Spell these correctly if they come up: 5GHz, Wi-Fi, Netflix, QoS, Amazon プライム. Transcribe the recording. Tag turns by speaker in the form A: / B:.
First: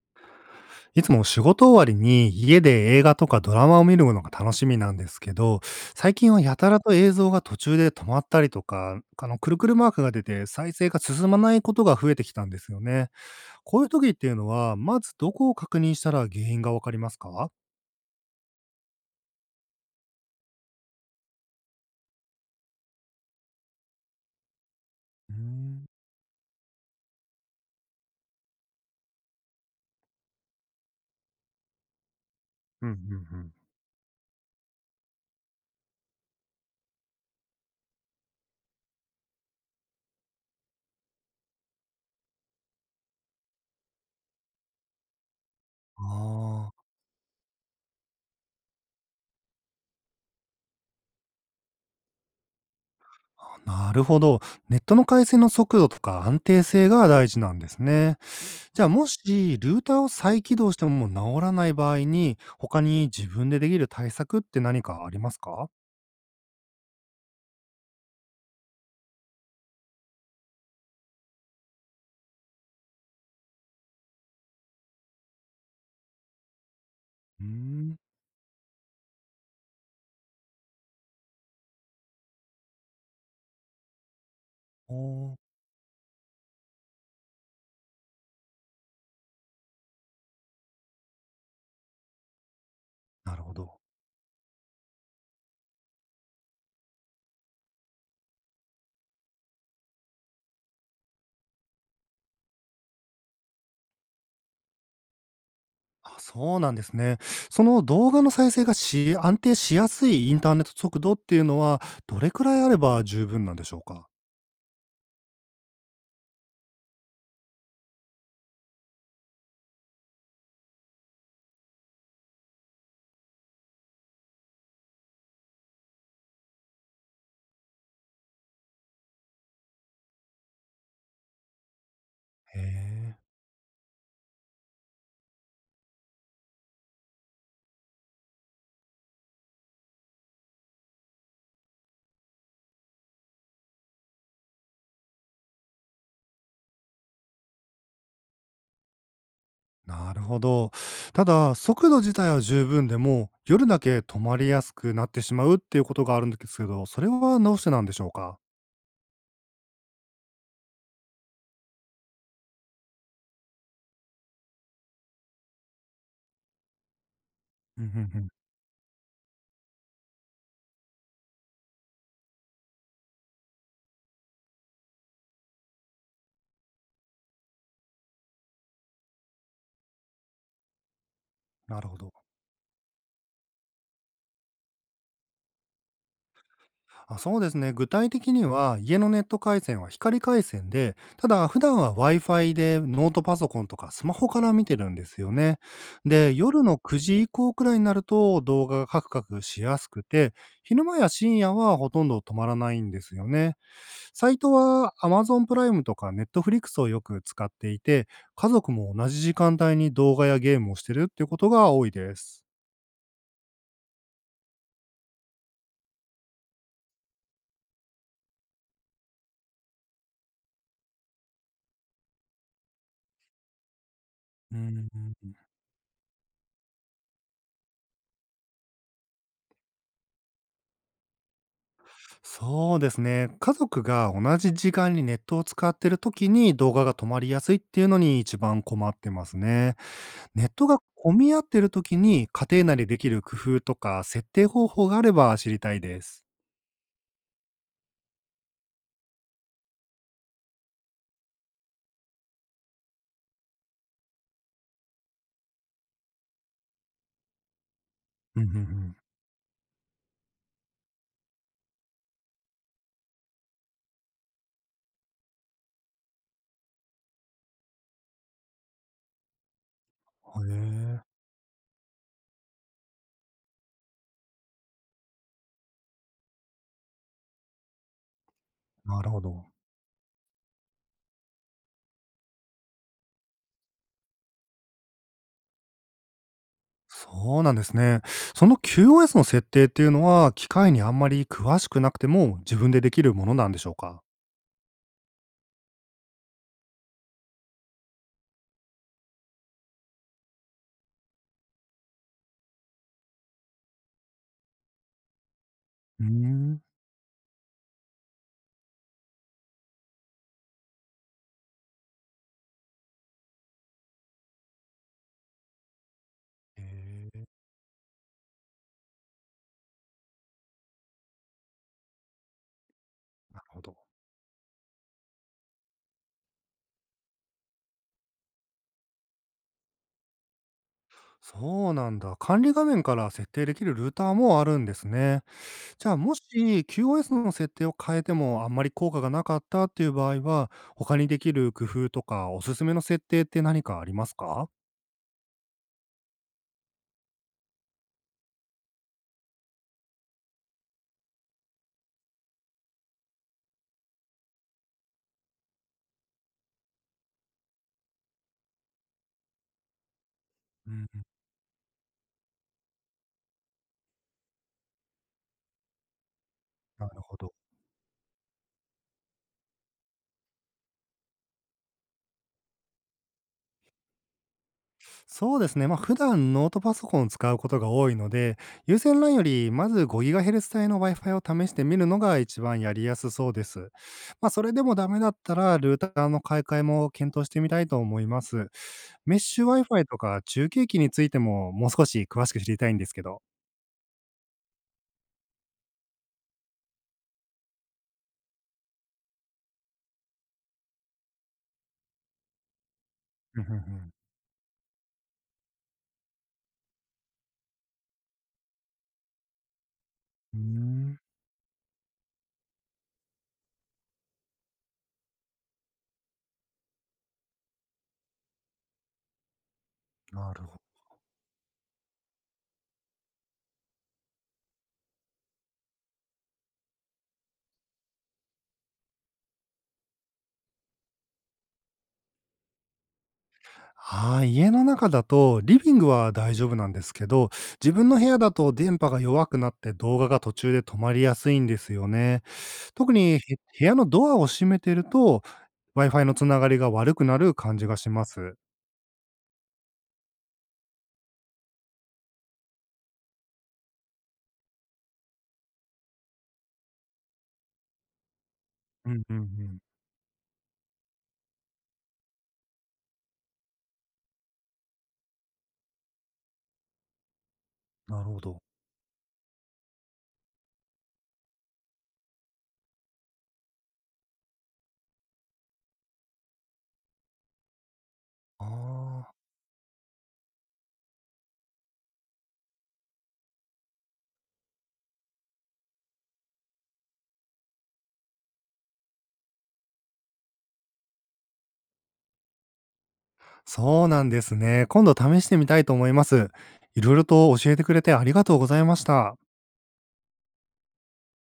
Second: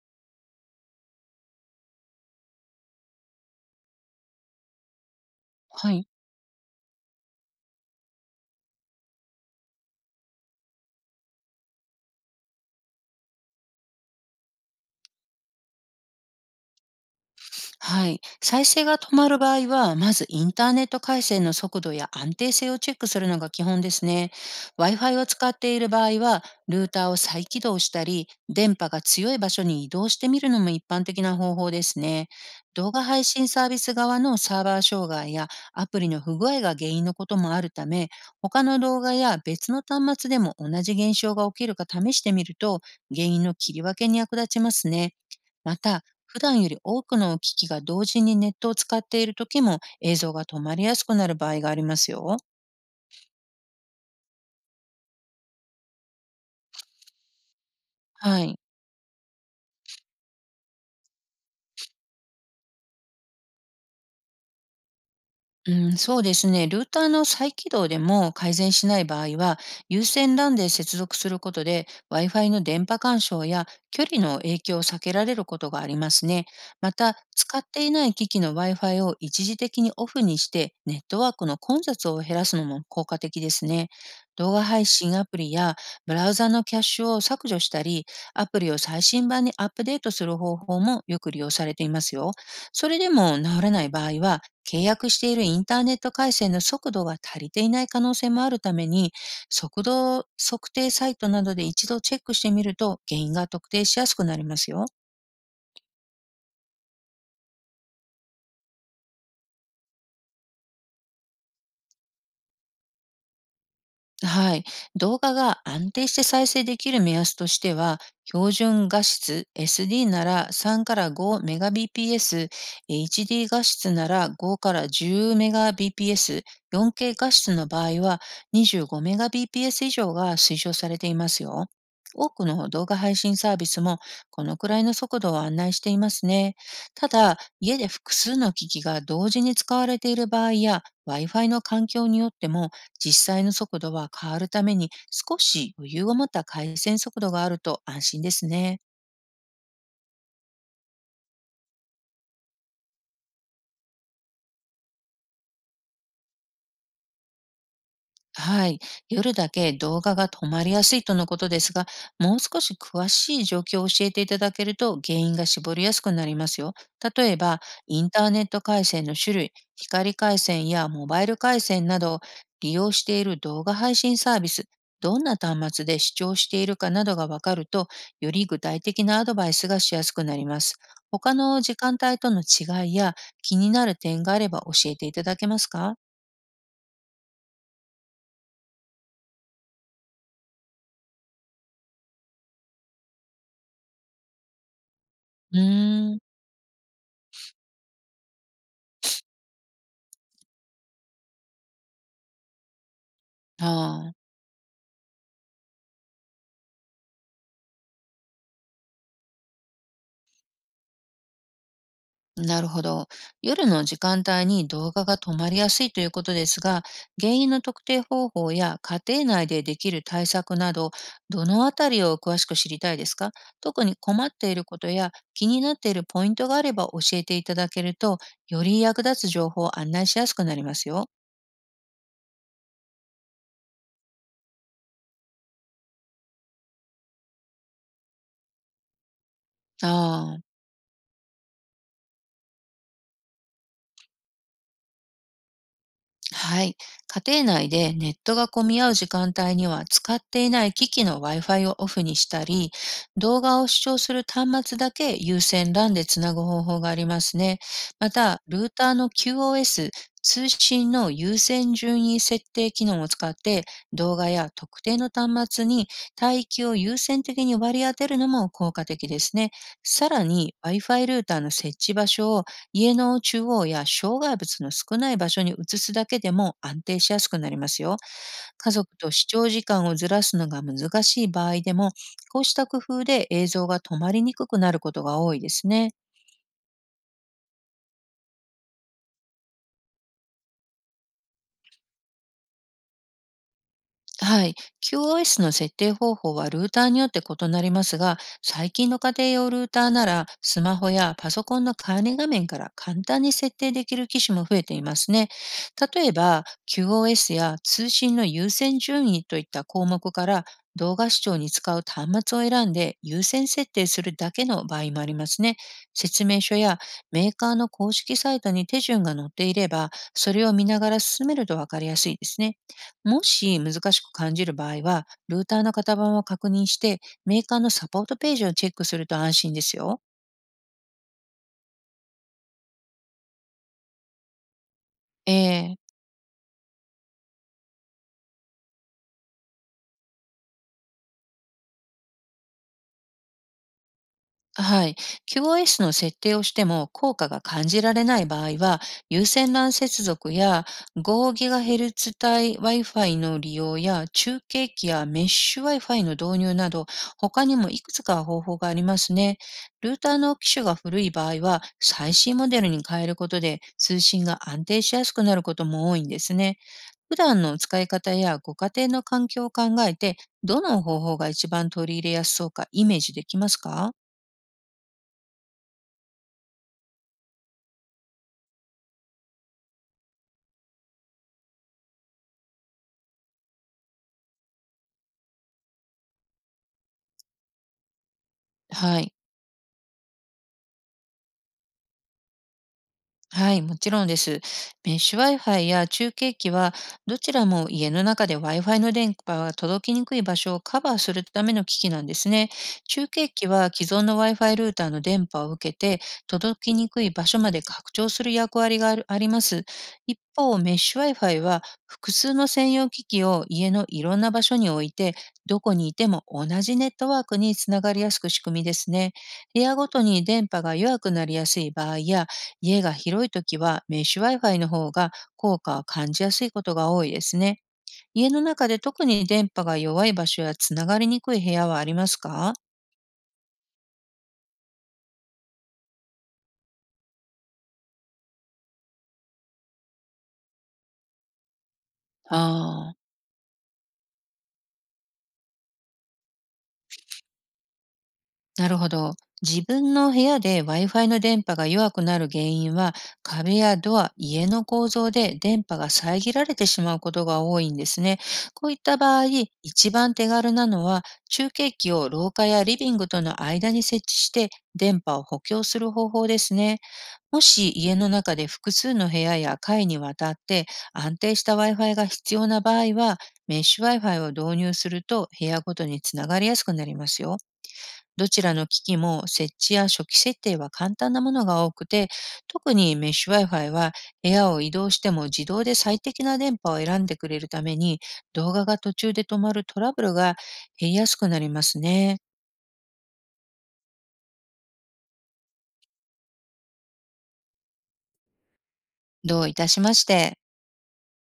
A: いつも仕事終わりに家で映画とかドラマを見るのが楽しみなんですけど、
B: はい。
A: 最近はやたらと映像が途中で止まったりとか、くるくるマークが出て再生が進まないことが増えてきたんですよね。こういう時っていうのは、まずどこを確認したら原因がわかりますか？
B: はい。再生が止まる場合は、まずインターネット回線の速度や安定性をチェックするのが基本ですね。Wi-Fi を
A: うー
B: 使ってい
A: ん。
B: る場合は、ルーターを再起動したり、電波が強い場所に移動してみるのも一般的な方法ですね。
A: うん。
B: 動
A: う
B: 画配
A: ん。う
B: 信
A: ん。
B: サービス側のサーバー障害やアプリの不具合が原因のこともあるため、他の動画や別の端末でも同じ現象が起きるか試してみると、原因の切り分けに役立ちますね。また、普段よ
A: あ
B: り
A: あ。
B: 多くの機器が同時にネットを使っている時も映像が止まりやすくなる場合がありますよ。
A: なるほど。ネットの回線の速度とか安定性が大事なんですね。
B: はい。
A: じゃあもしルーターを再起動してももう治らない場合に、他に自分でできる対策って何かありますか？
B: うん、そうですね。ルーターの再起動でも改善しない場合は、有線 LAN で接続することで Wi-Fi の電波干渉や距離の影響を避けられることがありますね。また、
A: うー
B: 使ってい
A: ん。
B: ない機器の Wi-Fi を一時的にオフにして、ネットワークの混雑を減らすのも効果的ですね。動画配
A: お
B: 信ア
A: ー。
B: プリやブラウザのキャッシュを削除したり、アプリを最新版にアップデートする方法もよく利用されていますよ。それで
A: な
B: も
A: る
B: 治
A: ほ
B: ら
A: ど。
B: ない場合は、契約しているインターネット回線の速度が足りていない可能性もあるために、速度測定サイトなどで一度チェックしてみると原因が特定しやすくなりますよ。
A: あ、そうなんですね。その動画の再生が安定しやすいインターネット速度っていうのは、どれくらいあれば十分なんでしょうか？
B: はい。動画が安定して再生できる目安としては、標準画質 SD なら3から 5Mbps、HD 画質なら5から 10Mbps、4K 画質の場合は 25Mbps 以上が推奨されていますよ。多く
A: へ
B: の動画配
A: え。
B: 信サービスもこのくらいの速度を案内していますね。ただ、家で複数の機器が同時に使われている場合や Wi-Fi の環境によっても実際の速度は変わるために、少し余裕を持った回線速度があると安心ですね。
A: なるほど。ただ、速度自体は十分でも、夜だけ止まりやすくなってしまうっていうことがあるんですけど、それはどうしてなんでしょうか？
B: はい。夜だけ動画が止まりやすいとのことですが、もう少し詳しい状況を教えていただけると原因が絞りやすくなりますよ。例えば、
A: うん、ん
B: イン
A: う
B: タ
A: ん。
B: ーネット回線の種類、光回線やモバイル回線など、利用している動画配信サービス、どんな端末で視聴しているかなどがわかると、より具体的なアドバイスがしやすくなります。他の時
A: なるほ
B: 間
A: ど。
B: 帯との違いや気になる点があれば教えていただけますか？
A: あ、そうですね。具体的には、家のネット回線は光回線で、ただ普段は Wi-Fi でノートパソコンとかスマホから見てるんですよ
B: う
A: ね。
B: ーん。
A: で、夜の9時以降くらいになると動画がカクカクしやすくて、昼間や深夜はほとんど止まらないんですよね。
B: ああ。
A: サイトは Amazon プライムとか Netflix をよく使っていて、家族も同じ時間帯に動画やゲームをしてるっていうことが多いです。
B: なるほど。夜の時間帯に動画が止まりやすいということですが、原因の特定方法や家庭内でできる対策など、どのあたりを詳しく知りたいですか？特に困ってい
A: う
B: るこ
A: ん、
B: とや気になっているポイントがあれば教えていただけると、より役立つ情報を案内しやすくなりますよ。
A: そうですね。家族が同じ時間にネットを使ってる時に動画が止まりやすいっていうのに一番困ってますね。
B: あ
A: ネッ
B: あ。
A: トが混み合ってる時に家庭内でできる工夫とか設定方法があれば知りたいです。
B: はい。家庭内でネットが混み合う時間帯には、使っていない機器の Wi-Fi をオフにしたり、動画を視聴する端末だけ優先 LAN でつなぐ方法がありますね。ま
A: う
B: た、
A: んうんう
B: ルーター
A: ん。
B: の QoS、通信の優先順位設定機能を使って、動画や特定の端末に帯域を優先的に割り当てるのも効果的ですね。さら
A: へ
B: に
A: え、
B: Wi-Fi ルーターの設置場所を家の中央や障害物の少ない場所に移すだけでも安定しやすくなりますよ。家族
A: なる
B: と
A: ほ
B: 視聴
A: ど。
B: 時間をずらすのが難しい場合でも、こうした工夫で映像が止まりにくくなることが多いですね。
A: そうなんですね。その QoS の設定っていうのは機械にあんまり詳しくなくても自分でできるものなんでしょうか？
B: はい。QoS の設定方法はルーターによって異なりますが、最近の家庭用ルーターなら、スマホやパソコンの管理画面から簡単に設定できる機種も増えていますね。
A: うー
B: 例えば、
A: ん。
B: QoS や通信の優先順位といった項目から、動画視聴に使う端末を選んで優先設定するだけの場合もありますね。説明書
A: へ
B: や
A: え。
B: メーカーの公式サイトに手順が載っていれば、それを見ながら進めるとわかりやすいですね。も
A: なる
B: し
A: ほ
B: 難
A: ど。
B: しく感じる場合は、ルーターの型番を確認して、メーカーのサポートページをチェックすると安心ですよ。
A: そうなんだ。管理画面から設定できるルーターもあるんですね。
B: え
A: じ
B: え、
A: ゃあ、もし QoS の設定を変えてもあんまり効果がなかったっていう場合は、他にできる工夫とかおすすめの設定って何かありますか？
B: はい。QoS の設定をしても効果が感じられない場合は、有線 LAN 接続や 5GHz 帯 Wi-Fi の利用や、中継機やメッシュ Wi-Fi の導入など、他にもいくつか方法がありますね。ルーターの機種
A: う
B: が
A: ん、
B: 古い場合は、最新モデルに変えることで通信が安定しやすくなることも多いんですね。
A: なるほ
B: 普
A: ど。
B: 段の使い方やご家庭の環境を考えて、どの方法が一番取り入れやすそうかイメージできますか？
A: そうですね。まあ、普段ノートパソコンを使うことが多いので、有線 LAN よりまず 5GHz 帯の Wi-Fi を試してみるのが一番やりやすそうです。まあ、それでもダメだったら、ルーターの買い替えも検討してみたいと思います。
B: はい。
A: メッシュ Wi-Fi とか中継機についてももう少し詳しく知りたいんですけど。
B: はい、もちろんです。メッシュ Wi-Fi や中継機は、どちらも家の中で Wi-Fi の電波が届きにくい場所をカバーするための機器なんですね。中継
A: うんう
B: 機
A: んう
B: は既
A: ん。
B: 存の Wi-Fi ルーターの電波を受けて、届きにくい場所まで拡張する役割があります。一
A: うー
B: 方、メッ
A: ん。
B: シュ Wi-Fi は、複数の専用機器を家のいろんな場所に置いて、どこにいても同じネットワークにつながりやすく仕組みですね。部屋ごとに
A: なる
B: 電波が弱くなりやすい場合や、家が広いときはメッシュ Wi-Fi の方が効果を感じやすいことが多いですね。家の中で特に電波が弱い場所やつながりにくい部屋はありますか？
A: はい、家の中だとリビングは大丈夫なんですけど、自分の部屋だと電波が弱くなって動画が途中で止まりやすいんですよね。特
B: ああ、
A: に部屋のドアを閉めてると、Wi-Fi のつながりが悪くなる感じがします。
B: なるほど。自分の部屋で Wi-Fi の電波が弱くなる原因は、壁やドア、家の構造で電波が遮られてしまうことが多いんですね。こういっ
A: う
B: た
A: んうん
B: 場
A: う
B: 合、
A: ん。
B: 一番手軽なのは中継機を廊下やリビングとの間に設置して電波を補強する方法ですね。もし家
A: なる
B: の
A: ほ
B: 中
A: ど。
B: で複数の部屋や階にわたって安定した Wi-Fi が必要な場合は、メッシュ Wi-Fi を導入すると部屋ごとにつながりやすくなりますよ。どち
A: あ
B: らの機器
A: あ、
B: も設置や初期設定は簡単なものが多くて、特にメッシュ Wi-Fi は部屋を移動しても自動で最適な電波を選んでくれるために、動画が途中で止まるトラブルが減りやすくなりますね。
A: そうなんですね。今度試してみたいと思います。いろいろと教えてくれてありがとうございました。
B: どういたしまして。